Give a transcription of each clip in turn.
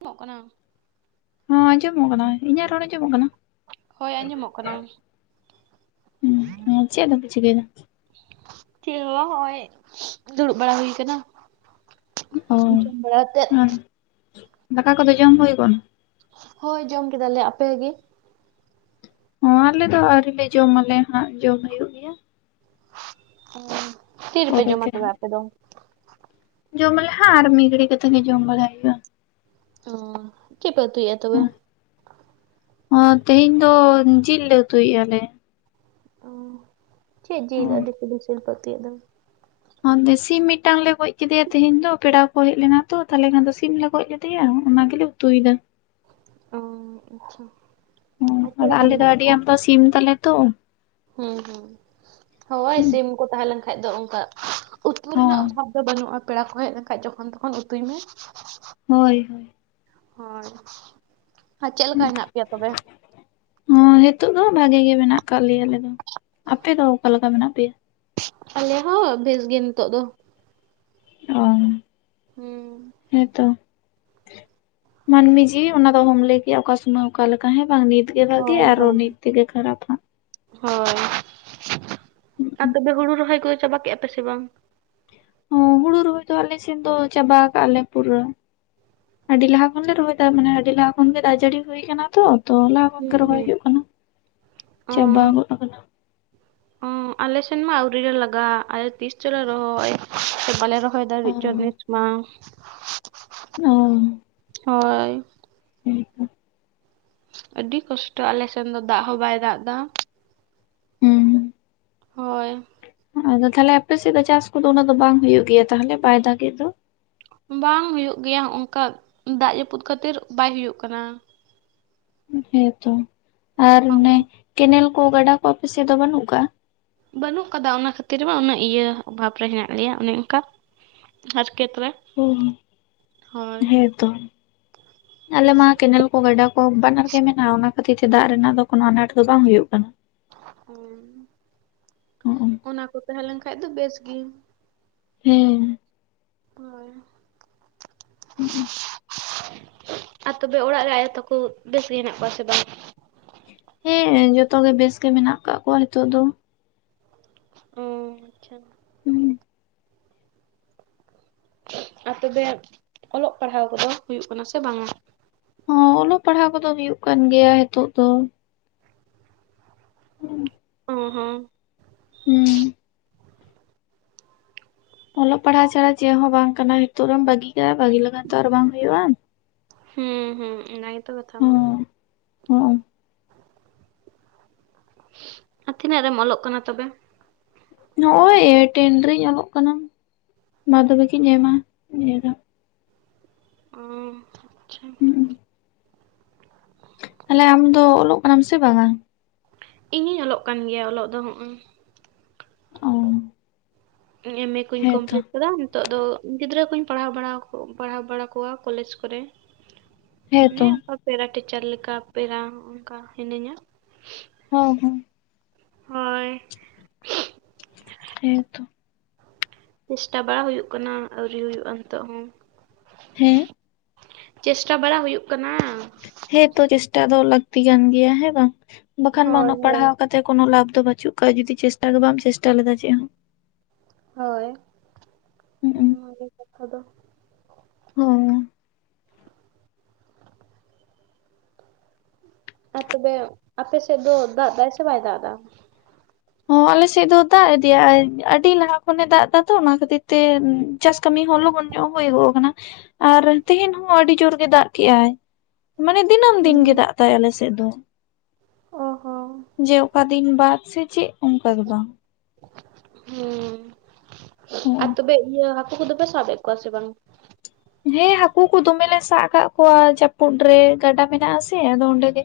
ᱟᱸᱡᱚᱢᱚᱜ ᱠᱟᱱᱟ, ᱦᱚᱸ ᱟᱸᱡᱚᱢᱚᱜ ᱠᱟᱱᱟ ᱤᱧᱟᱹᱜ ᱨᱚᱲᱮ ᱟᱸᱡᱚᱢᱚᱜ ᱠᱟᱱᱟ? ᱦᱳᱭ ᱟᱸᱡᱚᱢᱚᱜ ᱠᱟᱱᱟ ᱦᱮᱸ ᱪᱮᱫ ᱫᱚᱯᱮ ᱪᱤᱠᱟᱹᱭᱫᱟ? ᱪᱮᱫ ᱦᱚᱸ ᱵᱟᱝ ᱱᱚᱜᱼᱚᱭ ᱫᱩᱲᱩᱵ ᱵᱟᱲᱟ ᱦᱩᱭ ᱠᱟᱱᱟ, ᱚ ᱡᱚᱢ ᱵᱟᱲᱟ ᱠᱟᱛᱮᱫ ᱟᱨ ᱫᱟᱠᱟ ᱠᱚᱫᱚ ᱡᱚᱢ ᱦᱩᱭ ᱜᱚᱫ ᱱᱟ ᱦᱳᱭ ᱡᱚᱢ ᱠᱮᱫᱟᱞᱮ ᱟᱯᱮ ᱜᱮ? ᱚᱸ ᱟᱞᱮ ᱫᱚ ᱟᱹᱣᱨᱤ ᱞᱮ ᱡᱚᱢ ᱟᱞᱮ ᱦᱟᱸᱜ ᱡᱚᱢ ᱦᱩᱭᱩᱜ ᱜᱮᱭᱟ ᱚ ᱛᱤ ᱨᱮᱯᱮ ᱡᱚᱢᱟ ᱛᱚᱵᱮ ᱟᱯᱮ ᱫᱚ? ᱡᱚᱢ ᱟᱞᱮ ᱦᱮ ᱟᱨ ᱢᱤᱫ ᱜᱷᱟᱲᱤ ᱠᱟᱛᱮ ᱜᱮ ᱡᱚᱢ ᱵᱟᱲᱟᱟ ᱦᱩᱭᱩᱜᱼᱟ᱾ ᱚ ᱪᱮᱫ ᱯᱮ ᱩᱛᱩᱭᱮᱫ ᱟ ᱛᱚᱵᱮ? ᱦᱚᱸ ᱛᱮᱦᱮᱧ ᱫᱚ ᱡᱤᱞ ᱞᱮ ᱩᱛᱩᱭᱮᱫ ᱟᱞᱮ᱾ ᱚᱸᱻ ᱪᱮᱫ ᱡᱤᱞ ᱟᱹᱰᱤ ᱥᱤᱵᱤᱞ ᱥᱤᱵᱤᱞ ᱯᱮ ᱩᱛᱩᱭᱮᱫ ᱫᱚ ᱚᱱᱛᱮ ᱥᱤᱢ ᱢᱤᱫᱴᱟᱝ ᱞᱮ ᱜᱚᱡ ᱠᱮᱫᱮᱭᱟ ᱛᱤᱦᱤᱧ ᱫᱚ ᱯᱮᱲᱟ ᱠᱚ ᱦᱮᱡ ᱞᱮᱱᱟ ᱛᱚ ᱛᱟᱦᱞᱮ ᱠᱷᱟᱱ ᱫᱚ ᱥᱤᱢ ᱞᱮ ᱜᱚᱡ ᱠᱮᱫᱮᱭᱟ ᱚᱱᱟ ᱜᱮᱞᱮ ᱛᱩᱭ ᱫᱟ, ᱚᱸ ᱟᱪᱪᱷᱟ ᱦᱚᱸ ᱟᱨ ᱪᱮᱫ ᱟᱫᱚ ᱞᱮᱠᱟ ᱟᱞᱮ ᱫᱚ ᱢᱮᱱᱟᱜ ᱟᱹᱰᱤ ᱯᱮᱭᱟ? ᱟᱢᱫᱟ ᱥᱤᱢ ᱛᱟᱞᱮ ᱛᱚ, ᱦᱩᱸ ᱦᱩᱸ ᱦᱳᱭ ᱦᱚᱸ ᱥᱤᱢ ᱠᱚ ᱛᱟᱦᱮᱸ ᱞᱮᱱ ᱠᱷᱟᱱ ᱫᱚ ᱚᱱᱠᱟ ᱩᱛ ᱠᱚᱨᱮᱱᱟᱜ ᱚᱵᱷᱟᱵᱽ... ᱦᱳᱭ ᱫᱚ ᱵᱟᱹᱱᱩᱜᱼᱟ ᱯᱮᱲᱟ ᱠᱚ ᱦᱮᱡ ᱞᱮᱱᱠᱷᱟᱱ ᱡᱚᱠᱷᱚᱱ ᱛᱚᱠᱷᱚᱱ ᱩᱛᱩᱭ ᱢᱮ ᱦᱳᱭ ᱦᱳᱭ ᱦᱳᱭ ᱟᱨ ᱪᱮᱫ ᱞᱮᱠᱟ ᱦᱮᱱᱟᱜ ᱯᱮᱭᱟ ᱛᱚᱵᱮ ᱦᱚᱸᱭ ᱦᱤᱛᱚᱜ ᱫᱚ ᱵᱷᱟᱹᱜᱤ ᱜᱮ ᱢᱮᱱᱟᱜ ᱟᱠᱟᱫ ᱞᱮᱭᱟ ᱟᱞᱮ ᱫᱚ, ᱟᱯᱮ ᱫᱚ ᱚᱠᱟ ᱞᱮᱠᱟ ᱢᱮᱱᱟᱜ ᱯᱮᱭᱟ ᱟᱞᱮ ᱦᱚᱸ ᱵᱮᱥ ᱜᱮ ᱱᱤᱛᱚᱜ ᱫᱚ ᱚᱸ ᱦᱩᱸ ᱦᱮᱸᱛᱚ ᱢᱟᱹᱱᱢᱤ ᱡᱤᱣᱤ ᱚᱱᱟ ᱫᱚ ᱚᱦᱚᱢ ᱞᱟᱹᱭ ᱠᱮᱭᱟ ᱚᱠᱟ ᱥᱚᱢᱚᱭ ᱚᱠᱟ ᱞᱮᱠᱟ ᱦᱮᱸ ᱵᱟᱝ ᱱᱤᱛ ᱱᱤᱛ ᱜᱮ ᱵᱷᱟᱹᱜᱤᱭᱟ ᱦᱳᱭ ᱟᱨᱚ ᱦᱳᱭ ᱱᱤᱛ ᱛᱮᱜᱮ ᱠᱷᱟᱨᱟᱯ ᱦᱟᱸᱜ ᱦᱳᱭ ᱟᱨ ᱛᱚᱵᱮ ᱦᱩᱲᱩ ᱨᱚᱦᱚᱭ ᱠᱚᱫᱚ ᱪᱟᱵᱟ ᱠᱮᱜᱼᱟ ᱯᱮ ᱥᱮ ᱵᱟᱝ? ᱦᱚᱸ ᱦᱩᱲᱩ ᱨᱚᱦᱚᱭ ᱫᱚ ᱟᱞᱮ ᱥᱮᱫ ᱫᱚ ᱪᱟᱵᱟ ᱟᱠᱟᱜᱼᱟ ᱞᱮ ᱯᱩᱨᱟᱹ ᱟᱹᱰᱤ ᱞᱟᱦᱟ ᱠᱷᱚᱱᱞᱮ ᱨᱚᱦᱚᱭᱮᱫᱟ ᱢᱟᱱᱮ ᱟᱹᱰᱤ ᱞᱟᱦᱟ ᱠᱷᱚᱱᱜᱮ ᱫᱟᱜ ᱡᱟᱹᱲᱤ ᱦᱩᱭ ᱟᱠᱟᱱᱟ ᱛᱚ ᱛᱚ ᱚᱱᱟ [unintelligible] ᱨᱚᱦᱚᱭ ᱦᱩᱸ ᱦᱩᱸ ᱦᱩᱭᱩᱜ ᱠᱟᱱᱟ᱾ ᱪᱟᱵᱟ ᱜᱚᱫ ᱟᱠᱟᱱᱟ᱾ ᱦᱚᱸ ᱟᱞᱮᱥᱮᱱ ᱢᱟ ᱟᱹᱣᱨᱤ ᱞᱮ ᱞᱟᱜᱟᱜᱼᱟ ᱟᱞᱮ ᱛᱤᱥ ᱪᱚᱞᱮ ᱨᱚᱦᱚᱭ ᱥᱮ ᱵᱟᱞᱮ ᱨᱚᱦᱚᱭ ᱨᱚᱦᱚᱭ ᱚ ᱫᱟᱲᱮ ᱪᱚ ᱵᱮᱥ ᱢᱟ [inaudible] ᱚᱸ ᱦᱳᱭ [unintelligible] ᱟᱹᱰᱤ ᱠᱚᱥᱴᱚ ᱟᱞᱮᱥᱮᱱ ᱫᱚ ᱫᱟᱜ ᱦᱚᱸ ᱵᱟᱭ ᱫᱟᱜ ᱮᱫᱟ ᱾ ᱦᱩᱸ ᱦᱳᱭ ᱟᱫᱚ ᱛᱟᱦᱞᱮ ᱟᱯᱮᱥᱮᱫ ᱫᱚ ᱪᱟᱥ ᱠᱚᱫᱚ ᱩᱱᱟᱹᱜ ᱫᱚ ᱵᱟᱝ ᱦᱩᱭᱩᱜ ᱜᱮᱭᱟ ᱛᱟᱦᱞᱮ ᱵᱟᱭ ᱫᱟᱜᱮᱫ ᱫᱚ ᱵᱟᱝ ᱦᱩᱭᱩᱜ ᱜᱮᱭᱟ ᱚᱝᱠᱟ ᱫᱟᱜ ᱡᱟᱹᱯᱩᱫ ᱠᱷᱟᱹᱛᱤᱨ ᱵᱟᱭ ᱦᱩᱭᱩᱜ ᱠᱟᱱᱟ ᱾ ᱦᱮᱸᱛᱚ ᱟᱨ ᱚᱱᱮ ᱦᱳᱭ ᱠᱮᱱᱮᱞ ᱠᱚ ᱜᱟᱰᱟ ᱠᱚ ᱟᱯᱮᱥᱮᱫ ᱫᱚ ᱵᱟᱹᱱᱩᱜ ᱟᱠᱟᱜᱼᱟ᱾ ᱵᱟᱹᱱᱩᱜ ᱠᱟᱫᱟ ᱚᱱᱟ ᱠᱷᱟᱹᱛᱤᱨ ᱢᱟ ᱩᱱᱟᱹᱜ ᱤᱭᱟᱹ ᱚᱵᱷᱟᱵᱽ ᱨᱮ ᱦᱮᱱᱟᱜ ᱞᱮᱭᱟ ᱚᱱᱮ ᱚᱱᱠᱟ ᱟᱨ ᱠᱮᱛ ᱛᱚᱵᱮ ᱚᱸ ᱦᱮᱸ ᱛᱚ ᱟᱞᱮ ᱢᱟ ᱠᱮᱱᱮᱞ ᱠᱚ ᱜᱟᱰᱟ ᱠᱚ ᱵᱟᱱᱟᱨ ᱜᱮ ᱢᱮᱱᱟᱜᱼᱟ ᱚᱱᱟ ᱠᱷᱟᱹᱛᱤᱨ ᱛᱮ ᱫᱟᱜ ᱨᱮᱱᱟᱜ ᱫᱚ ᱠᱳᱱᱳ ᱟᱱᱟᱴ ᱫᱚ ᱵᱟᱝ ᱦᱩᱭᱩᱜ ᱠᱟᱱᱟ ᱾ ᱦᱩᱸ ᱚ ᱚᱱᱟ ᱠᱚ ᱛᱟᱦᱮᱸ ᱞᱮᱱ ᱠᱷᱟᱡ ᱫᱚ ᱵᱮᱥ ᱜᱮ ᱦᱮᱸ ᱦᱳᱭ ᱦᱩᱸ [inaudible] ᱟᱨ ᱛᱚᱵᱮ ᱚᱲᱟᱜ ᱨᱮ ᱟᱭᱳ ᱛᱟᱠᱚ ᱵᱮᱥ ᱜᱮ ᱦᱮᱱᱟᱜ ᱠᱚᱣᱟ ᱥᱮ ᱵᱟᱝ ᱦᱮᱸ ᱡᱚᱛᱚ ᱜᱮ ᱵᱮᱥ ᱜᱮ ᱢᱮᱱᱟᱜ ᱟᱠᱟᱫ ᱠᱚᱣᱟ ᱦᱤᱛᱚᱜ ᱫᱚ ᱚᱸ ᱟᱪᱪᱷᱟ ᱦᱩᱸ ᱟᱨ ᱛᱚᱵᱮ ᱚᱞᱚᱜ ᱯᱟᱲᱦᱟᱣ ᱠᱚᱫᱚ ᱦᱩᱭᱩᱜ ᱠᱟᱱᱟ ᱥᱮ ᱵᱟᱝᱼᱟ᱾ ᱦᱚᱸ ᱚᱞᱚᱜ ᱯᱟᱲᱦᱟᱣ ᱠᱚᱫᱚ ᱦᱩᱭᱩᱜ ᱠᱟᱱ ᱜᱮᱭᱟ ᱦᱤᱛᱚᱜ ᱫᱚ ᱦᱩᱸ [inaudible] ᱠᱚ ᱦᱚᱸ ᱦᱩᱸ᱾ ᱚᱞᱚᱜ ᱯᱟᱲᱦᱟᱜ ᱪᱷᱟᱲᱟ ᱪᱮᱫ ᱦᱚᱸ ᱵᱟᱝ ᱠᱟᱱᱟ ᱱᱤᱛᱚᱜ ᱨᱮᱢ ᱵᱟᱹᱜᱤ ᱠᱟᱜᱼᱟ ᱵᱟᱹᱜᱤ ᱞᱟᱜᱟᱱ ᱛᱚ ᱟᱨ ᱵᱟᱝ ᱦᱳᱭᱩᱜᱼᱟ ᱾ ᱦᱩᱸ ᱦᱩᱸ ᱚᱱᱟ ᱜᱮᱛᱚ ᱠᱟᱛᱷᱟ ᱢᱟ ᱦᱚᱸ ᱾ ᱟᱨ ᱛᱤᱱᱟᱹᱜ ᱨᱮᱢ ᱚᱞᱚᱜ ᱠᱟᱱᱟ ᱛᱚᱵᱮ? ᱱᱚᱜ ᱚᱭ ᱴᱮᱱ ᱨᱮᱧ ᱚᱞᱚᱜ ᱠᱟᱱᱟ ᱢᱟᱫᱽᱫᱷᱚᱢᱤᱠ ᱤᱧ ᱮᱢᱟ ᱱᱤᱭᱟᱹ ᱫᱷᱟᱣ᱾ ᱚ ᱟᱪᱪᱷᱟ᱾ ᱦᱩᱸ ᱛᱟᱦᱚᱞᱮ ᱟᱢ ᱫᱚ ᱚᱞᱚᱜ ᱠᱟᱱᱟᱢ ᱥᱮ ᱵᱟᱝᱼᱟ? ᱤᱧ ᱦᱩᱧ ᱚᱞᱚᱜ ᱠᱟᱱ ᱜᱮᱭᱟ ᱚᱞᱚᱜ ᱫᱚ ᱦᱚᱜᱼᱚᱭ ᱾ ᱚ᱾ ᱮᱢ ᱮ ᱠᱩᱧ ᱦᱮᱸᱛᱚ ᱠᱚᱢᱯᱞᱤᱴ ᱠᱟᱫᱟ ᱾ ᱱᱤᱛᱚᱜ ᱫᱚ ᱜᱤᱫᱽᱨᱟᱹ ᱠᱚᱧ ᱯᱟᱲᱦᱟᱣ ᱵᱟᱲᱟ ᱯᱟᱲᱦᱟᱣ ᱵᱟᱲᱟ ᱠᱚᱣᱟ ᱠᱚᱞᱮᱡᱽ ᱠᱚᱨᱮ᱾ ᱚᱱᱮ ᱦᱮᱸᱛᱚ ᱚᱱᱠᱟ ᱯᱮᱨᱟ ᱴᱤᱪᱟᱨ ᱞᱮᱠᱟ ᱯᱮᱨᱟ ᱚᱱᱠᱟ ᱦᱤᱱᱟᱹᱧᱟ᱾ ᱦᱭ ᱦᱳᱭ᱾ ᱦᱳᱭ᱾ ᱦᱮᱸ ᱛᱚ᱾ ᱪᱮᱥᱴᱟ ᱵᱟᱲᱟ ᱦᱩᱭᱩᱜ ᱠᱟᱱᱟ ᱟᱹᱣᱨᱤ ᱦᱩᱭᱩᱜᱼᱟ ᱱᱤᱛᱚᱜ ᱦᱚᱸ᱾ ᱦᱮᱸ ᱪᱮᱥᱴᱟ ᱵᱟᱲᱟ ᱦᱩᱭᱩᱜ ᱠᱟᱱᱟ᱾ ᱦᱮᱸᱛᱚ ᱪᱮᱥᱴᱟ ᱫᱚ ᱞᱟᱹᱠᱛᱤ ᱠᱟᱱ ᱜᱮᱭᱟ ᱦᱮᱸ ᱵᱟᱝ ᱵᱟᱠᱷᱟᱱ ᱢᱟ ᱦᱳᱭ ᱩᱱᱟᱹᱜ ᱦᱳᱭ ᱯᱟᱲᱦᱟᱣ ᱠᱟ ᱛᱮ ᱠᱚᱱᱚ ᱞᱟᱵᱷ ᱫᱚ ᱵᱟᱹᱪᱩᱜ ᱠᱟᱜᱼᱟ ᱡᱩᱫᱤ ᱪᱮᱥᱴᱟ ᱜᱮ ᱵᱟᱢ ᱪᱮᱥᱴᱟ ᱞᱮᱫᱟ ᱪᱮᱫ ᱦᱚᱸ᱾ ᱦᱳᱭ ᱦᱩᱸᱜ-ᱩᱸ ᱚᱱᱟ ᱜᱮ ᱠᱟᱛᱷᱟ ᱫᱚ᱾ ᱦᱳᱭ᱾ ᱟᱨ ᱛᱚᱵᱮ ᱟᱯᱮ ᱥᱮᱫ ᱫᱚ ᱫᱟᱜ ᱫᱟᱭ ᱥᱮ ᱵᱟᱭ ᱫᱟᱜ ᱫᱟ? ᱦᱚᱸ ᱟᱞᱮ ᱥᱮᱫ ᱫᱚ ᱫᱟᱜ ᱤᱫᱤᱮᱟᱭ ᱟᱹᱰᱤ ᱞᱟᱦᱟ ᱠᱷᱚᱱᱮ ᱫᱟᱜ ᱮᱫᱟ ᱛᱚ ᱚᱱᱟ ᱠᱷᱟᱹᱛᱤᱨ ᱛᱮ ᱪᱟᱥ ᱠᱟᱹᱢᱤ ᱦᱚᱸ ᱞᱚᱜᱚᱱ ᱧᱚᱜ ᱦᱳᱭ ᱜᱚᱜ ᱠᱟᱱᱟ᱾ ᱟᱨ ᱛᱮᱦᱤᱧ ᱦᱚᱸ ᱟᱹᱰᱤ ᱡᱳᱨ ᱜᱮ ᱫᱟᱜ ᱠᱮᱜᱼᱟᱭ ᱢᱟᱱᱮ ᱫᱤᱱᱟᱹᱢ ᱫᱤᱱ ᱦᱩᱸ ᱜᱮᱭ ᱫᱟᱜ ᱮᱫᱟᱭ ᱟᱞᱮ ᱥᱮᱫ ᱫᱚ ᱚ ᱦᱚᱸ ᱡᱮ ᱚᱠᱟ ᱫᱤᱱ ᱵᱟᱫ ᱥᱮ ᱪᱮᱫ ᱚᱱᱠᱟ ᱫᱚ ᱵᱟᱝ᱾ ᱦᱩᱸ ᱟᱨ ᱦᱚᱸ ᱛᱚᱵᱮ ᱤᱭᱟᱹ ᱦᱟᱹᱠᱩ ᱠᱚᱫᱚ ᱯᱮ ᱥᱟᱵᱮᱫ ᱠᱚᱣᱟ ᱥᱮ ᱵᱟᱝ? ᱦᱮᱸ ᱦᱟᱹᱠᱩ ᱠᱚ ᱫᱚᱢ ᱞᱮ ᱥᱟᱵ ᱟᱠᱟᱫ ᱠᱚᱣᱟ ᱡᱟᱹᱯᱩᱫ ᱨᱮ ᱜᱟᱰᱟ ᱢᱮᱱᱟᱜ ᱟᱥᱮ ᱟᱫᱚ ᱚᱸᱰᱮ ᱜᱮ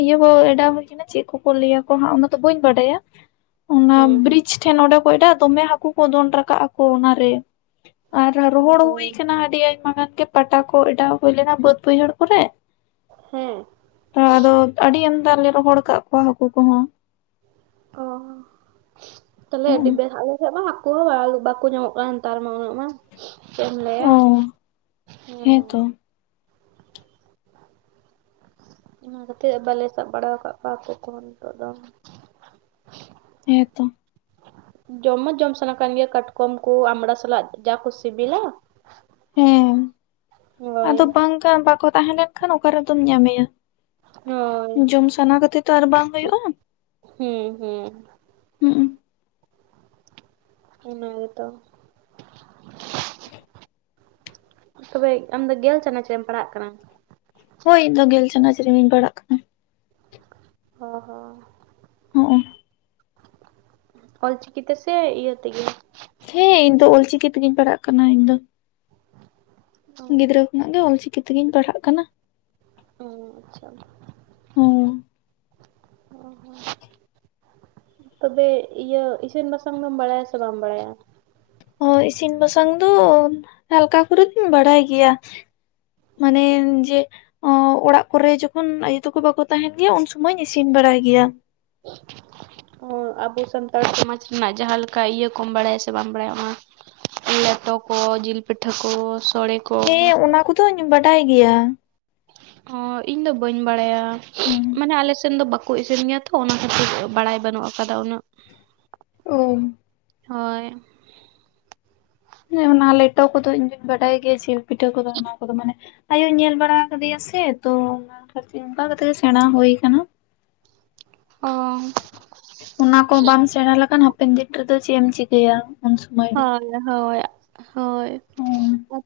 ᱤᱭᱟᱹ ᱠᱚ ᱮᱰᱟᱣ ᱦᱩᱭ ᱟᱠᱟᱱᱟ ᱪᱮᱫ ᱠᱚᱠᱚ ᱞᱟᱹᱭᱟᱠᱚ ᱦᱟᱸᱜ ᱚᱱᱟ ᱫᱚ ᱵᱟᱹᱧ ᱵᱟᱰᱟᱭᱟ᱾ ᱚᱱᱟ ᱦᱩᱸ ᱵᱤᱨᱤᱪ ᱴᱷᱮᱱ ᱚᱸᱰᱮ ᱠᱚ ᱮᱰᱟᱣᱟ ᱫᱚᱢᱮ ᱦᱟᱹᱠᱩ ᱠᱚ ᱫᱚᱱ ᱨᱟᱠᱟᱵ ᱟᱠᱚ ᱚᱱᱟᱨᱮ᱾ ᱟᱨ ᱨᱚᱦᱚᱲ ᱦᱩᱭ ᱠᱟᱱᱟ ᱟᱹᱰᱤ ᱟᱭᱢᱟ ᱜᱟᱱ ᱜᱮ ᱯᱟᱴᱟ ᱠᱚ ᱮᱰᱟᱣ ᱦᱳᱭ ᱞᱮᱱᱟ ᱵᱟᱹᱫ ᱵᱟᱹᱭᱦᱟᱹᱲ ᱠᱚᱨᱮ᱾ ᱦᱮᱸ᱾ ᱛᱚ ᱟᱫᱚ ᱟᱹᱰᱤ ᱟᱢᱫᱟ ᱞᱮ ᱨᱚᱦᱚᱲ ᱟᱠᱟᱫ ᱠᱚᱣᱟ ᱦᱟᱹᱠᱳ ᱠᱚᱦᱚᱸ᱾ ᱚ ᱛᱟᱦᱚᱞᱮ ᱟᱹᱰᱤ ᱵᱮᱦᱟᱜᱮ᱾ ᱢᱟ ᱦᱟᱹᱠᱩ ᱦᱚᱸ ᱵᱟᱠᱚ ᱧᱟᱢᱚᱜ ᱠᱟᱱ ᱱᱮᱛᱟᱨ ᱢᱟ ᱩᱱᱟᱹᱜ ᱢᱟ᱾ ᱪᱮᱫ ᱮᱢ ᱞᱟᱭᱟ, ᱚ ᱦᱮᱸ᱾ ᱦᱮᱸᱛᱚ ᱚᱱᱟ ᱠᱷᱟᱹᱛᱤᱨ ᱵᱟᱞᱮ ᱥᱟᱵ ᱵᱟᱲᱟ ᱠᱟᱜ ᱠᱚᱣᱟ ᱦᱟᱹᱠᱳ ᱠᱚᱦᱚᱸ ᱱᱤᱛᱚᱜ ᱫᱚ᱾ ᱦᱮᱛᱚ᱾ ᱡᱚᱢ ᱢᱟ ᱡᱚᱢ ᱥᱟᱱᱟ ᱠᱟᱱ ᱜᱮᱭᱟ ᱠᱟᱴᱠᱚᱢ ᱠᱚ ᱟᱢᱲᱟ ᱥᱟᱞᱟᱜ ᱡᱟ ᱠᱚ ᱥᱮᱵᱤᱞᱟ᱾ ᱦᱮᱸ ᱟᱫᱚ ᱵᱟᱝ ᱵᱟᱠᱚ ᱛᱟᱦᱮᱸ ᱞᱮᱱᱠᱷᱟᱱ ᱚᱠᱟᱨᱮᱫᱚᱢ ᱧᱟᱢᱮᱭᱟ᱾ ᱦᱳᱭ ᱡᱚᱢ ᱥᱟᱱᱟ ᱠᱟᱛᱮ ᱛᱚ ᱟᱨ ᱵᱟᱝ ᱦᱳᱭᱳᱜᱼᱟ᱾ ᱦᱮᱸ ᱦᱩᱸ᱾ ᱦᱩᱸ᱾ ᱚᱱᱟ ᱜᱮᱛᱚ ᱛᱚᱵᱮ ᱟᱢᱫᱚ ᱜᱮᱞ ᱪᱟᱱᱟᱪ ᱨᱮᱢ ᱯᱟᱲᱦᱟᱜ ᱠᱟᱱᱟ ᱦᱳᱭ ᱤᱧ ᱫᱚ ᱜᱮᱞ ᱪᱟᱱᱟᱪ ᱨᱤᱜᱤᱧ ᱯᱟᱲᱟᱜ ᱠᱟᱱᱟ ᱦᱚᱸ ᱦᱚ [unintelligible] ᱚᱞᱪᱤᱠᱤ ᱛᱮ ᱥᱮ ᱤᱭᱟᱹ ᱛᱮᱜᱮ ᱦᱮᱸ ᱤᱧ ᱫᱚ ᱚᱞ ᱪᱤᱠᱤ ᱛᱮᱜᱮᱧ ᱯᱟᱲᱦᱟᱜ ᱠᱟᱱᱟ ᱤᱧ ᱫᱚ ᱜᱤᱫᱽᱨᱟᱹ ᱠᱷᱚᱱᱟᱜ ᱜᱮ ᱚᱞᱪᱤᱠᱤ ᱛᱮᱜᱤᱧ ᱯᱟᱲᱦᱟᱜ ᱠᱟᱱᱟ ᱚ ᱟᱪᱪᱷᱟ ᱦᱩᱸ ᱦᱚᱸ ᱦᱚᱸ ᱛᱚᱵᱮ ᱤᱭᱟᱹ ᱤᱥᱤᱱ ᱵᱟᱥᱟᱝ ᱫᱚᱢ ᱵᱟᱲᱟᱭᱟ ᱥᱮ ᱵᱟᱢ ᱵᱟᱲᱟᱭᱟ ᱚ ᱤᱥᱤᱱ ᱵᱟᱥᱟᱝ ᱫᱚ ᱦᱟᱞᱠᱟ ᱠᱚᱨᱮ ᱫᱩᱧ ᱵᱟᱲᱟᱭ ᱜᱮᱭᱟ ᱢᱟᱱᱮ ᱡᱮ ᱚᱸ ᱚᱲᱟᱜ ᱠᱚᱨᱮ ᱡᱚᱠᱷᱚᱱ ᱟᱭᱩ ᱛᱟᱠᱚ ᱵᱟᱠᱚ ᱛᱟᱦᱮᱱ ᱜᱮᱭᱟ ᱩᱱ ᱥᱩᱢᱚᱭ ᱤᱧ ᱤᱥᱤᱱ ᱵᱟᱲᱟᱭ ᱜᱮᱭᱟ [unintelligible] ᱚ ᱟᱵᱚ ᱥᱟᱱᱛᱟᱲ ᱥᱚᱢᱟᱡᱽ ᱨᱮᱱᱟᱜ ᱡᱟᱦᱟᱸ ᱞᱮᱠᱟ ᱤᱭᱟᱹ ᱠᱚᱢ ᱵᱟᱲᱟᱭᱟ ᱥᱮ ᱵᱟᱢ ᱵᱟᱲᱟᱭᱟ ᱚᱱᱟ ᱞᱮᱴᱚ ᱠᱚ ᱡᱤᱞ ᱯᱤᱴᱷᱟᱹ ᱠᱚ ᱥᱚᱲᱮ ᱠᱚ ᱦᱮᱸ ᱚᱱᱟ ᱠᱚᱫᱚᱧ ᱵᱟᱰᱟᱭ ᱜᱮᱭᱟ ᱚ ᱤᱧ ᱫᱚ ᱵᱟᱹᱧ ᱵᱟᱲᱟᱭᱟ ᱢᱟᱱᱮ ᱟᱞᱮ ᱥᱮᱱ ᱫᱚ ᱵᱟ ᱠᱚ ᱤᱥᱤᱱ ᱜᱮᱭᱟ ᱛᱚ ᱚᱱᱟ ᱠᱷᱟᱹᱛᱤᱨ ᱵᱟᱲᱟᱭ ᱵᱟᱹᱱᱩᱜ ᱟᱠᱟᱫᱟ ᱩᱱᱟᱹᱜ ᱚᱸ ᱦᱳᱭ ᱦᱮᱸ ᱚᱱᱟ ᱞᱮᱴᱚ ᱠᱚᱫᱚ ᱤᱧ‌ ᱫᱚᱧ ᱵᱟᱰᱟᱭ ᱜᱮᱭᱟ ᱡᱤᱞ ᱯᱤᱴᱷᱟᱹ ᱠᱚᱫᱚ ᱚᱱᱟ ᱠᱚᱫᱚ ᱢᱟᱱᱮ ᱟᱭᱳᱭ ᱧᱮᱞ ᱵᱟᱲᱟ ᱟᱠᱟᱫᱮᱭᱟ ᱥᱮ ᱛᱚ ᱚᱱᱟ ᱠᱷᱟᱹ ᱚᱱᱠᱟ ᱠᱟᱛᱮᱜ ᱥᱮᱬᱟ ᱦᱩᱭ ᱟᱠᱟᱱᱟ [inaudible] ᱚ ᱚᱱᱟ ᱠᱚ ᱵᱟᱢ ᱥᱮᱬᱟ ᱞᱮᱠᱷᱟᱱ ᱦᱟᱯᱮᱱ ᱫᱤᱱ ᱨᱮᱫᱚ ᱪᱮᱫ ᱮᱢ ᱪᱤᱠᱟᱹᱭᱟ ᱩᱱ ᱥᱚᱢᱚᱭ ᱫᱚ [inaudible] ᱦᱳᱭ ᱦᱳᱭ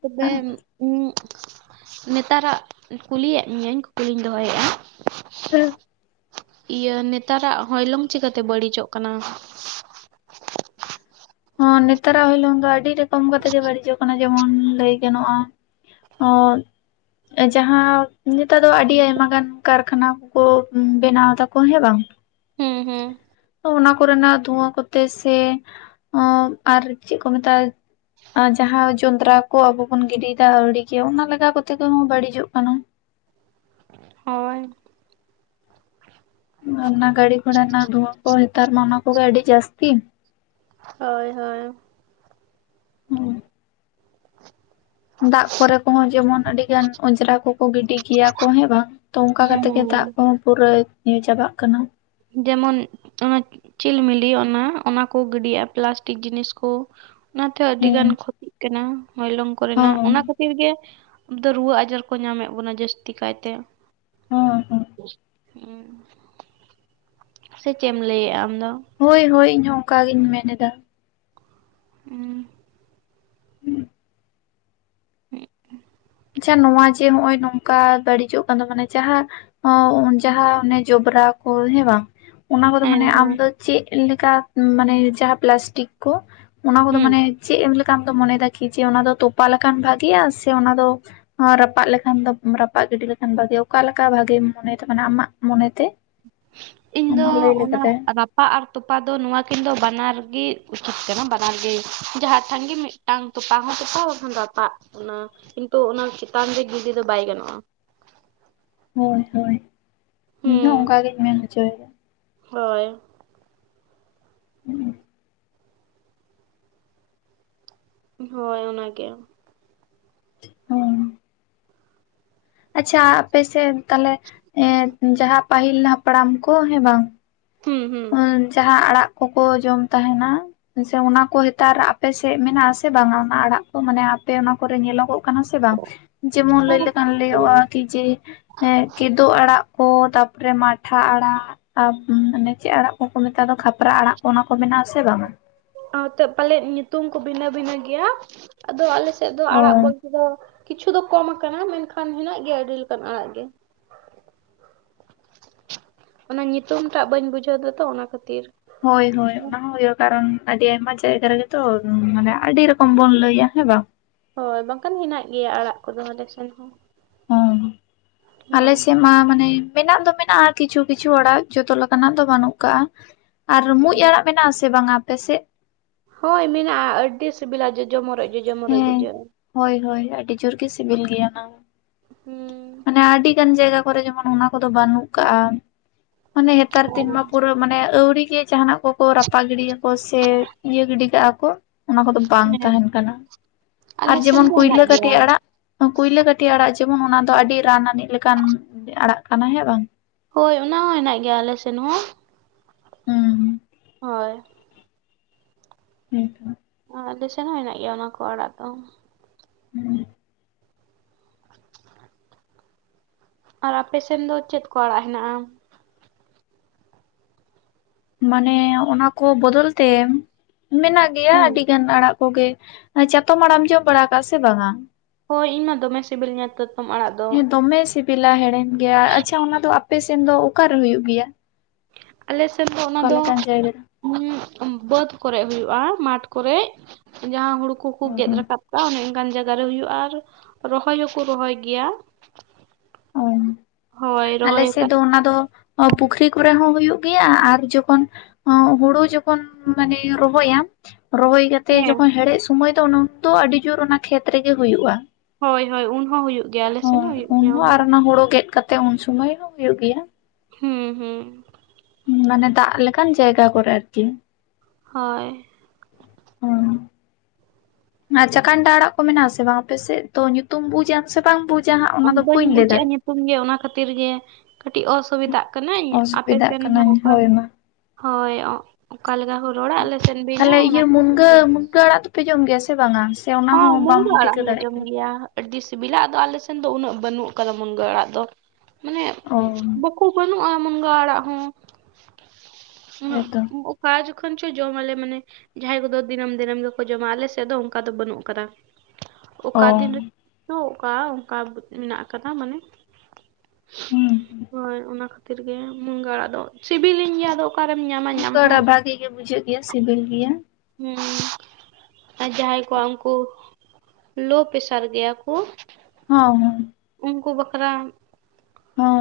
ᱛᱚᱵᱮ ᱩᱸ ᱱᱮᱛᱟᱨᱟᱜ ᱠᱩᱞᱤᱭᱮᱫ ᱢᱤᱟᱹᱧ ᱠᱩᱠᱞᱤᱧ ᱫᱚᱦᱚᱭᱮᱫᱼᱟ ᱦᱮᱸ ᱤᱭᱟᱹ ᱱᱮᱛᱟᱨᱟᱜ ᱦᱚᱭᱞᱚᱝ ᱪᱤᱠᱟᱹᱛᱮ ᱵᱟᱹᱲᱤᱡᱚᱜ ᱠᱟᱱᱟ ᱦᱚᱸ ᱱᱮᱛᱟᱨᱟᱜ ᱦᱳᱭᱞᱚᱝ ᱫᱚ ᱟᱹᱰᱤ ᱨᱚᱠᱚᱢ ᱠᱟᱛᱮ ᱜᱮ ᱵᱟᱹᱲᱤᱡᱚᱜ ᱠᱟᱱᱟ ᱡᱮᱢᱚᱱ ᱞᱟᱹᱭ ᱜᱟᱱᱚᱜᱼᱟ ᱚ ᱡᱟᱦᱟᱸ ᱱᱮᱛᱟᱨ ᱫᱚ ᱟᱹᱰᱤ ᱟᱭᱢᱟ ᱜᱟᱱ ᱠᱟᱨᱠᱷᱟᱱᱟ ᱠᱚ ᱵᱮᱱᱟᱣ ᱫᱟᱠᱚ ᱦᱮᱸ ᱵᱟᱝ ᱦᱩᱸ ᱦᱩᱸ ᱛᱚ ᱚᱱᱟ ᱠᱚᱨᱮᱱᱟᱜ ᱫᱷᱩᱣᱟᱹ ᱠᱚᱛᱮ ᱥᱮ ᱚᱸ ᱟᱨ ᱪᱮᱫ ᱠᱚ ᱢᱮᱛᱟᱜᱼᱟ ᱡᱟᱦᱟᱸ ᱡᱚᱱᱫᱨᱟ ᱠᱚ ᱟᱵᱚ ᱵᱚᱱ ᱜᱤᱰᱤ ᱫᱟ ᱟᱹᱣᱲᱤ ᱜᱤ ᱚᱱᱟ ᱞᱮᱠᱟ ᱠᱟᱛᱮ ᱦᱚᱸ ᱵᱟᱹᱲᱤᱡᱚᱜ ᱠᱟᱱᱟ ᱦᱳᱭ ᱚᱱᱟ ᱜᱟᱹᱰᱤ ᱜᱷᱚᱨᱟ ᱨᱮᱱᱟᱜ ᱫᱷᱩᱣᱟᱹ ᱠᱚ ᱱᱮᱛᱟᱨ ᱢᱟ ᱚᱱᱟ ᱠᱚᱜᱮ ᱟᱹᱰᱤ ᱡᱟᱥᱛᱤ ᱦᱳᱭ ᱦᱳᱭ ᱦᱩᱸ ᱫᱟᱜ ᱠᱚᱨᱮ ᱠᱚᱦᱚᱸ ᱡᱮᱢᱚᱱ ᱟᱹᱰᱤ ᱜᱟᱱ ᱚᱸᱡᱽᱨᱟ ᱠᱚᱠᱚ ᱜᱤᱰᱤ ᱜᱮᱭᱟ ᱠᱚ ᱦᱮᱸ ᱵᱟᱝ ᱛᱚᱝᱠᱟ ᱠᱟᱛᱮᱜ ᱜᱮ ᱫᱟᱜ ᱦᱩᱸ ᱠᱚᱦᱚᱸ ᱯᱩᱨᱟᱹ ᱧᱩ ᱪᱟᱵᱟᱜ ᱠᱟᱱᱟ ᱡᱮᱢᱚᱱ ᱟᱸᱪ ᱪᱤᱞᱢᱤᱞᱤ ᱚᱱᱟ ᱚᱱᱟ ᱠᱚ ᱜᱤᱰᱟᱜ-ᱟ ᱯᱞᱟᱥᱴᱤᱠ ᱡᱤᱱᱤᱥ ᱠᱚ, ᱚᱱᱟᱛᱮᱦᱚᱸ ᱟᱹᱰᱤ ᱜᱟᱱ ᱦᱮᱸ ᱠᱷᱚᱛᱤᱜ ᱠᱟᱱᱟ ᱦᱚᱭᱞᱚᱝ ᱠᱚᱨᱮᱱᱟᱜ ᱦᱚᱸ ᱚᱱᱟ ᱠᱚ ᱠᱷᱟᱛᱤᱨ ᱜᱮ ᱫᱚ ᱨᱩᱣᱟᱹ ᱟᱡᱟᱨ ᱠᱚ ᱧᱟᱢᱮᱫ ᱵᱚᱱᱟ ᱡᱟᱹᱥᱛᱤ ᱠᱟᱭᱛᱮ᱾ ᱦᱩᱸ ᱦᱩᱸ ᱦᱮᱸ ᱥᱮ ᱪᱮᱫ ᱮᱢ ᱞᱟᱹᱭᱮᱜ-ᱟ ᱟᱢᱫᱚ? ᱦᱳᱭ ᱦᱳᱭ ᱤᱧᱦᱚᱸ ᱚᱱᱠᱟᱜᱤᱧ ᱢᱮᱱᱮᱫᱟ᱾ [unintelligible] [unintelligible] ᱟᱪᱪᱷᱟ ᱱᱚᱣᱟ ᱡᱮ ᱱᱚ-ᱚᱭ ᱱᱚᱝᱠᱟ ᱵᱟᱹᱲᱤᱡᱚᱜ ᱠᱟᱱ ᱫᱚ ᱢᱟᱱᱮ ᱡᱟᱦᱟᱸ ᱚ ᱡᱟᱦᱟᱸ ᱟᱱᱮ ᱡᱚᱵᱽᱨᱟ ᱠᱚ ᱦᱮ ᱵᱟᱝ ᱚᱱᱟ ᱠᱚᱫᱚ ᱦᱮᱸ ᱢᱟᱱᱮ ᱟᱢᱫᱚ ᱪᱮᱫ ᱞᱮᱠᱟ ᱢᱟᱱᱮ ᱡᱟᱦᱟᱸ ᱯᱞᱟᱥᱴᱤᱠ ᱠᱚ ᱚᱱᱟ ᱠᱚᱫᱚ ᱦᱩᱸ ᱢᱟᱱᱮ ᱪᱮᱫ ᱮᱢ ᱞᱮᱠᱟ ᱟᱢ ᱫᱚ ᱢᱚᱱᱮᱭᱮᱫᱟ ᱠᱤ ᱡᱮ ᱚᱱᱟ ᱫᱚ ᱛᱚᱯᱟ ᱞᱮᱠᱷᱟᱱ ᱵᱷᱟᱜᱮᱤᱭᱟ ᱥᱮ ᱚᱱᱟ ᱫᱚ ᱨᱟᱯᱟᱜ ᱞᱮᱠᱷᱟᱱ ᱫᱚ ᱨᱟᱯᱟᱜ ᱜᱤᱰᱤ ᱞᱮᱠᱷᱟᱱ ᱵᱷᱟᱜᱤ ᱚᱠᱟᱞᱮᱠᱟ ᱵᱷᱟᱜᱤᱢ ᱢᱚᱱᱮ ᱛᱟᱵᱩᱱᱟ ᱢᱟᱱᱮ ᱟᱢᱟᱜ ᱢᱚᱱᱮᱛᱮ? ᱤᱧ ᱫᱚ ᱟᱢᱟᱜ ᱞᱟᱹᱭ ᱚᱱᱟ ᱞᱮᱠᱟᱛᱮ ᱨᱟᱯ ᱨᱟᱯᱟᱜ ᱟᱨ ᱛᱚᱯᱟ ᱫᱚ ᱱᱚᱣᱟ ᱠᱤᱱ ᱫᱚ ᱵᱟᱱᱟᱨ ᱜᱤ ᱩᱪᱤᱛ ᱠᱟᱱᱟ ᱵᱟᱱᱟᱨ ᱜᱮ ᱡᱟᱦᱟᱸ ᱴᱷᱟᱝ ᱜᱮ ᱢᱤᱫᱴᱟᱝ ᱛᱚᱯᱟ ᱦᱚᱸ ᱛᱚᱯᱟ ᱵᱟᱠᱷᱟᱱ ᱨᱟᱯᱟᱜ ᱚᱱᱟ ᱠᱤᱱᱛᱩ ᱚᱱᱟ ᱪᱮᱛᱟᱱ ᱨᱮ ᱜᱤᱰᱤ ᱫᱚ ᱵᱟᱭ ᱜᱟᱱᱚᱜ-ᱟ᱾ ᱦᱳᱭ ᱦᱳᱭ ᱤᱧᱦᱚᱸ ᱦᱩᱸ ᱚᱱᱠᱟᱟᱜᱤᱧ ᱢᱮᱱ ᱦᱚᱪᱚᱭᱮᱫᱟ᱾ ᱦᱳᱭ᱾ [unintelligible] ᱦᱳᱭ ᱚᱱᱟᱜᱮ, ᱦᱩᱸ ᱟᱪᱪᱷᱟ ᱟᱯᱮ ᱥᱮᱫ ᱛᱟᱦᱚᱞᱮ ᱮᱸ ᱡᱟᱦᱟᱸ ᱯᱟᱹᱦᱤᱞ ᱦᱟᱯᱲᱟᱢ ᱠᱚ ᱦᱮᱸ ᱵᱟᱝ ᱦᱩᱸ ᱦᱩᱸ ᱡᱟᱦᱟᱸ ᱟᱲᱟᱜ ᱠᱚᱠᱚ ᱡᱚᱢ ᱛᱟᱦᱮᱱᱟ ᱟᱪᱷᱟ ᱚᱱᱟ ᱠᱚ ᱱᱮᱛᱟᱨ ᱟᱯᱮ ᱥᱮᱫ ᱢᱮᱱᱟᱜ-ᱟ ᱥᱮ ᱵᱟᱝᱟ ᱚᱱᱟ ᱟᱲᱟᱜ ᱠᱚ ᱢᱟᱱᱮ ᱟᱯᱮ ᱚᱱᱟ ᱠᱚᱨᱮ ᱧᱮᱞᱚᱜᱚᱜ ᱠᱟᱱᱟ ᱥᱮ ᱵᱟᱝ ᱡᱮᱢᱚᱱ ᱚᱱᱟ ᱞᱟᱹᱭ ᱞᱮᱠᱷᱟᱱ ᱢᱮᱱᱟᱜ ᱜᱮᱭᱟ ᱞᱟᱹᱭᱚᱜ-ᱟ ᱠᱤ ᱡᱮ ᱦᱮᱸ ᱠᱮᱫᱳ ᱟᱲᱟᱜ ᱠᱚ ᱛᱟᱯᱚᱨᱮ ᱢᱟᱴᱷᱟ ᱟᱲᱟᱜ ᱟᱨ ᱢᱟᱱᱮ ᱪᱮᱫ ᱟᱲᱟᱜ ᱠᱚᱠᱚ ᱢᱮᱛᱟᱜ ᱫᱚ ᱠᱷᱟᱯᱨᱟ ᱟᱲᱟᱜ ᱠᱚ ᱚᱱᱟ ᱠᱚ ᱢᱮᱱᱟᱜ ᱟᱥᱮ ᱵᱟᱝᱟ? ᱦᱚᱛᱮ ᱯᱟᱞᱮᱫ ᱧᱩᱛᱩᱢ ᱠᱚ ᱵᱷᱤᱱᱟᱹ ᱵᱷᱤᱱᱟᱹ ᱜᱮᱭᱟ ᱟᱫᱚ ᱟᱞᱮ ᱥᱮᱫ ᱫᱚ ᱚ ᱟᱲᱟᱜ ᱵᱚᱞ ᱛᱮ ᱫᱚ ᱠᱤᱪᱷᱩ ᱫᱚ ᱠᱚᱢ ᱟᱠᱟᱱᱟ ᱢᱮᱱᱠᱷᱟᱱ ᱦᱮᱱᱟᱜ ᱜᱮᱭᱟ ᱟᱹᱰᱤ ᱞᱮᱠᱟᱱ ᱟᱲᱟᱜ ᱜᱮ, ᱚᱱᱟ ᱧᱩᱛᱩᱢ ᱴᱟᱜ ᱵᱟᱹᱧ ᱵᱩᱡᱷᱟᱹᱣ ᱫᱟᱛᱚ ᱚᱱᱟ ᱠᱷᱟᱹᱛᱤᱨ, ᱦᱳᱭ ᱦᱳᱭ ᱚᱱᱟ ᱦᱚᱸ ᱦᱩᱭᱩᱜ-ᱟ ᱠᱟᱨᱚᱱ ᱟᱹᱰᱤ ᱟᱭᱢᱟ ᱡᱟᱭᱜᱟ ᱨᱮᱜᱮᱛᱚ ᱢᱟᱱᱮ ᱟᱹᱰᱤ ᱨᱚᱠᱚᱢ ᱵᱚᱱ ᱞᱟᱹᱭᱟ ᱦᱮᱸ ᱵᱟᱝ, ᱦᱳᱭ ᱵᱟᱝᱠᱷᱟᱱ ᱦᱮᱱᱟᱜ ᱜᱮᱭᱟ ᱟᱲᱟᱜ ᱠᱚᱫᱚ ᱟᱞᱮ ᱥᱮᱱ ᱦᱚᱸ, ᱦᱩᱸ ᱟᱞᱮ ᱦᱳᱭ ᱥᱮᱫ ᱢᱟ ᱢᱟᱱᱮ ᱢᱮᱱᱟᱜ ᱫᱚ ᱢᱮᱱᱟᱜ-ᱟ ᱠᱤᱪᱷᱩ ᱠᱤᱪᱷᱩ ᱟᱲᱟᱜ ᱡᱚᱛᱚ ᱞᱮᱠᱟᱱᱟᱜ ᱫᱚ ᱵᱟᱹᱱᱩᱜ ᱠᱟᱜ-ᱟ᱾ ᱟᱨ ᱢᱩᱡ ᱟᱲᱟᱜ ᱢᱮᱱᱟᱜ-ᱟ ᱥᱮ ᱵᱟᱝᱟ ᱟᱯᱮ ᱥᱮᱫ? ᱦᱳᱭ ᱢᱮᱱᱟᱜ-ᱟ ᱟᱹᱰᱤ ᱥᱤᱵᱤᱞᱟ ᱡᱚᱡᱚ ᱢᱚᱨᱚᱡ ᱡᱚᱡᱚ ᱢᱚᱨᱚᱡ ᱦᱮᱸ ᱵᱩᱡᱷᱟᱹᱜ-ᱟ᱾ ᱦᱳᱭ ᱦᱳᱭ ᱟᱹᱰᱤ ᱡᱳᱨ ᱜᱮ ᱥᱤᱵᱤᱞ ᱜᱮᱭᱟ ᱚᱱᱟ, ᱦᱩᱸᱻ ᱢᱟᱱᱮ ᱟᱹᱰᱤ ᱜᱟᱱ ᱡᱟᱭᱜᱟ ᱠᱚᱨᱮ ᱡᱮᱢᱚᱱ ᱚᱱᱟ ᱠᱚᱫᱚ ᱵᱟᱹᱱᱩᱜ ᱠᱟᱜ-ᱟ ᱢᱟᱱᱮ ᱱᱮᱛᱟᱨ ᱫᱤᱱ ᱢᱟ ᱯᱩᱨᱟᱹ ᱢᱟᱱᱮ ᱟᱹᱣᱲᱤ ᱜᱮ ᱡᱟᱦᱱᱟᱜ ᱠᱚ ᱠᱚ ᱨᱟᱯᱟᱜ ᱜᱤᱰᱤᱭᱟ ᱠᱚ ᱥᱮ ᱤᱭᱟᱹ ᱜᱤᱰᱤ ᱠᱟᱜ-ᱟ ᱠᱚ, ᱚᱱᱟ ᱠᱚᱫᱚ ᱵᱟᱝ ᱦᱮᱸ ᱛᱟᱦᱮᱱ ᱠᱟᱱᱟ ᱟᱨ ᱟᱞᱮ ᱥᱮᱱ ᱡᱮᱢᱚᱱ ᱫᱚ ᱠᱩᱭᱞᱟᱹ ᱦᱮᱱᱟᱜ ᱠᱟᱹᱴᱤ ᱜᱮᱭᱟ ᱟᱲᱟᱜ ᱠᱩᱭᱞᱟᱹ ᱠᱟᱹᱴᱤᱡ ᱟᱲᱟᱜ ᱡᱮᱢᱚᱱ ᱚᱱᱟ ᱫᱚ ᱟᱹᱰᱤ ᱨᱟᱱ ᱟᱹᱱᱤᱡ ᱞᱮᱠᱟᱱ ᱟᱲᱟᱜ ᱠᱟᱱᱟ ᱦᱮᱸ ᱵᱟᱝ, ᱦᱳᱭ ᱚᱱᱟ ᱦᱚᱸ ᱦᱮᱱᱟᱜ ᱜᱮᱭᱟ ᱟᱞᱮ ᱥᱮᱱ ᱦᱚᱸᱼᱼ ᱦᱩᱸ ᱦᱳᱭ ᱦᱩᱸ ᱦᱩᱸ ᱟᱨ ᱟᱞᱮ ᱥᱮᱱ ᱦᱚᱸ ᱦᱮᱱᱟᱜ ᱜᱮᱭᱟ ᱚᱱᱟ ᱠᱚ ᱟᱲᱟᱜ ᱫᱚ ᱦᱩᱸ [unintelligible] ᱟᱨ ᱟᱯᱮ ᱥᱮᱱ ᱫᱚ ᱪᱮᱫ ᱠᱚ ᱟᱲᱟᱜ ᱦᱮᱱᱟᱜᱼᱟ? ᱢᱟᱱᱮ ᱚᱱᱟ ᱠᱚ ᱵᱚᱫᱚᱞ ᱛᱮ ᱢᱮᱱᱟᱜ ᱜᱮᱭᱟ ᱦᱩᱸ ᱟᱹᱰᱤ ᱜᱟᱱ ᱟᱲᱟᱜ ᱠᱚ ᱜᱮ ᱪᱟᱛᱚᱢ ᱟᱲᱟᱜ-ᱮᱢ ᱡᱚᱢ ᱵᱟᱲᱟ ᱟᱠᱟᱜᱼᱟ ᱥᱮ ᱵᱟᱝᱟ ᱦᱳᱭ ᱤᱧ ᱢᱟ ᱫᱚᱢᱮ ᱥᱤᱵᱤᱞᱤᱧᱟ ᱛᱮᱛᱚᱢ ᱟᱲᱟᱜ ᱫᱚ ᱦᱮᱸ ᱫᱚᱢᱮ ᱥᱤᱵᱤᱞᱟ ᱦᱮᱲᱮᱢ ᱜᱮᱭᱟ ᱟᱪᱪᱷᱟ ᱚᱱᱟ ᱫᱚ ᱟᱯᱮ ᱥᱮᱱ ᱫᱚ ᱚᱠᱟ ᱨᱮ ᱦᱩᱭᱩᱜ ᱜᱮᱭᱟ? ᱟᱞᱮ ᱥᱮᱫ ᱫᱚ ᱚᱱᱟ ᱚᱠᱟ ᱫᱚ ᱞᱮᱠᱟᱱ ᱡᱟᱭᱜᱟ ᱨᱮ? ᱦᱩᱸ ᱵᱟᱹᱫ ᱠᱚᱨᱮ ᱦᱩᱭᱩᱜᱼᱟ ᱢᱟᱴ ᱠᱚᱨᱮ ᱡᱟᱦᱟᱸ ᱦᱩᱲᱩ ᱠᱩᱠᱩ ᱚ ᱜᱮᱫ ᱦᱚᱸ ᱨᱟᱠᱟᱵᱼᱼ ᱚᱱᱮ ᱚᱱᱠᱟᱱ ᱡᱟᱭᱜᱟ ᱨᱮ ᱦᱩᱭᱩᱜᱼᱟ ᱟᱨ ᱨᱚᱦᱚᱭ ᱦᱚᱸᱠᱚ ᱨᱚᱦᱚᱭ ᱜᱮᱭᱟ ᱚ ᱦᱳᱭ ᱟᱞᱮ ᱨᱚᱦᱚᱭ ᱥᱮᱫ ᱟᱠᱟᱫ ᱫᱚ ᱚᱱᱟ ᱫᱚ ᱯᱩᱠᱷᱨᱤ ᱠᱚᱨᱮ ᱦᱚᱸ ᱦᱩᱭᱩᱜ ᱜᱮᱭᱟ ᱟᱨ ᱡᱚᱠᱷᱚᱱ ᱦᱚᱸ ᱦᱩᱲᱩ ᱡᱚᱠᱷᱚᱱ ᱢᱟᱱᱮ ᱨᱚᱦᱚᱭᱟᱢ ᱨᱚᱦᱚᱭ ᱠᱟᱛᱮ ᱛᱮ ᱦᱮᱸ ᱡᱚᱠᱷᱚᱱ ᱦᱮᱲᱦᱮᱫ ᱥᱚᱢᱚᱭ ᱫᱚ ᱩᱱ ᱚᱠᱛᱚ ᱫᱚ ᱟᱹᱰᱤ ᱡᱳᱨ ᱚᱱᱟ ᱠᱷᱮᱛ ᱨᱮᱜᱮ ᱦᱩᱭᱩᱜ-ᱟ ᱾ ᱦᱳᱭ ᱦᱳᱭ ᱩᱱ ᱦᱚᱸ ᱦᱩᱭᱩᱜ ᱜᱮᱭᱟ ᱟᱞᱮ ᱥᱮᱱ ᱦᱚᱸ ᱦᱩᱭᱩᱜ ᱩᱱ ᱜᱮᱭᱟ ᱦᱚᱸ ᱟᱨ ᱾ ᱚᱱᱟ ᱦᱳᱲᱳ ᱜᱮᱫ ᱠᱟᱛᱮᱜ ᱩᱱ ᱥᱚᱢᱚᱭ ᱦᱚᱸ ᱦᱩᱭᱩᱜ ᱜᱮᱭᱟ ᱾ ᱦᱩᱸ ᱦᱩᱸ ᱾ ᱢᱟᱱᱮ ᱫᱟᱜ ᱞᱮᱠᱟᱱ ᱡᱟᱭᱜᱟ ᱠᱚ ᱨᱮ ᱟᱨᱠᱤ ᱾ ᱦᱳᱭ ᱾ ᱦᱩᱸ ᱟᱨ ᱪᱟᱠᱟᱱᱰᱟ ᱟᱲᱟᱜ ᱠᱚ ᱢᱮᱱᱟᱜ ᱟᱥᱮ ᱵᱟᱝ ᱟᱯᱮ ᱥᱮᱫ ᱛᱚ ᱧᱩᱛᱩᱢ ᱵᱩᱡ ᱟ ᱥᱮ ᱵᱟᱝ ᱵᱩᱡᱟ ᱦᱟᱸᱜ ᱚᱱᱟ ᱟᱢ ᱫᱚ ᱵᱟᱹᱧ ᱞᱟᱹᱭ ᱵᱩᱡᱮᱜᱼᱟ ᱫᱟᱲᱮᱭᱟᱜᱼᱟ ᱧᱩᱛᱩᱢ ᱜᱮ ᱚᱱᱟ ᱠᱷᱟᱹᱛᱤᱨ ᱜᱮ ᱠᱟᱹᱴᱤᱡ ᱚᱥᱩᱵᱤᱫᱷᱟᱜ ᱠᱟᱹᱱᱟᱹᱧ ᱟᱯᱮ ᱚᱥᱩᱵᱤᱫᱷᱟᱜ ᱥᱮᱱ ᱢᱟ ᱠᱟᱹᱱᱟᱹᱧ ᱚᱠᱟᱼᱼ ᱦᱳᱭ ᱢᱟ ᱦᱳᱭ ᱚᱠᱟ ᱞᱮᱠᱟ ᱠᱚ ᱨᱚᱲᱟᱜ ᱟᱞᱮ ᱥᱮᱱ ᱵᱤᱱᱟ ᱚᱱᱟ ᱠᱷᱟᱹᱛᱤᱨ ᱜᱮᱼᱼ ᱯᱮ ᱡᱚᱢ ᱜᱮᱭᱟ ᱥᱮ ᱵᱟᱝᱟ ᱚᱱᱟ ᱦᱚᱸ ᱵᱟᱢ ᱢᱩᱱᱜᱟᱹ ᱟᱲᱟᱜ ᱴᱷᱤᱠᱟᱹ ᱦᱚᱞᱮ ᱫᱟᱲᱮᱭᱟᱜ ᱡᱚᱢ ᱠᱟᱱᱟ ᱜᱮᱭᱟ ᱟᱹᱰᱤ ᱥᱤᱵᱤᱞᱟ ᱟᱫᱚ ᱟᱞᱮ ᱥᱮᱱ ᱫᱚ ᱩᱱᱟᱹᱜ ᱵᱟᱹᱱᱩᱜ ᱠᱟᱫᱟ ᱢᱩᱱᱜᱟᱹ ᱟᱲᱟᱜ ᱫᱚ ᱢᱟᱱᱮᱼᱼ ᱚ ᱠᱩ ᱵᱟᱹᱱᱩᱜᱼᱟ ᱢᱩᱸᱱᱜᱟ ᱟᱲᱟᱜ ᱦᱚᱸᱼᱼ ᱦᱮᱸᱛᱚ ᱠᱟ ᱡᱩᱠᱷᱚᱱ ᱪᱚ ᱡᱚᱢᱟᱞᱮ ᱢᱟᱱᱮ ᱡᱟᱦᱟᱸᱭ ᱠᱚᱫᱚ ᱫᱤᱱᱟᱹᱢ ᱫᱤᱱᱟᱢ ᱜᱮᱠᱚ ᱡᱚᱢᱟ ᱟᱞᱮ ᱥᱮᱫ ᱫᱚ ᱚᱱᱠᱟᱼᱼ ᱫᱚ ᱵᱟᱹᱱᱩᱜ ᱟᱠᱟᱫᱟ ᱚ ᱚᱠᱟ ᱫᱤᱱ ᱨᱮᱼᱼ ᱛᱚ ᱚᱠᱟ ᱚᱱᱠᱟ ᱢᱮᱱᱟᱜ ᱟᱠᱟᱫᱟ ᱢᱟᱱᱮ ᱦᱩᱸ ᱦᱳᱭ ᱚᱱᱟ ᱠᱷᱟᱹᱛᱤᱨ ᱜᱮ ᱢᱩᱱᱜᱟᱹ ᱟᱲᱟᱜ ᱫᱚ ᱥᱤᱵᱤᱞᱤᱧ ᱜᱮᱭᱟ ᱟᱫᱚ ᱚᱠᱟᱨᱮᱢ ᱧᱟᱢᱟ ᱧᱟᱢ ᱦᱚᱸ ᱵᱷᱟᱹᱜᱤ ᱜᱮ ᱵᱩᱡᱷᱟᱹᱜ ᱜᱮ ᱥᱤᱵᱤᱞ ᱜᱮᱭᱟ ᱦᱩᱸ ᱟᱨ ᱡᱟᱦᱟᱸᱭ ᱠᱚᱣᱟᱜ ᱩᱱᱠᱩ ᱞᱳ ᱯᱮᱥᱟᱨ ᱜᱮᱭᱟ ᱠᱚ ᱦᱩᱸ ᱦᱩᱸ ᱩᱱᱠᱩ ᱵᱟᱠᱷᱨᱟ ᱦᱩᱸ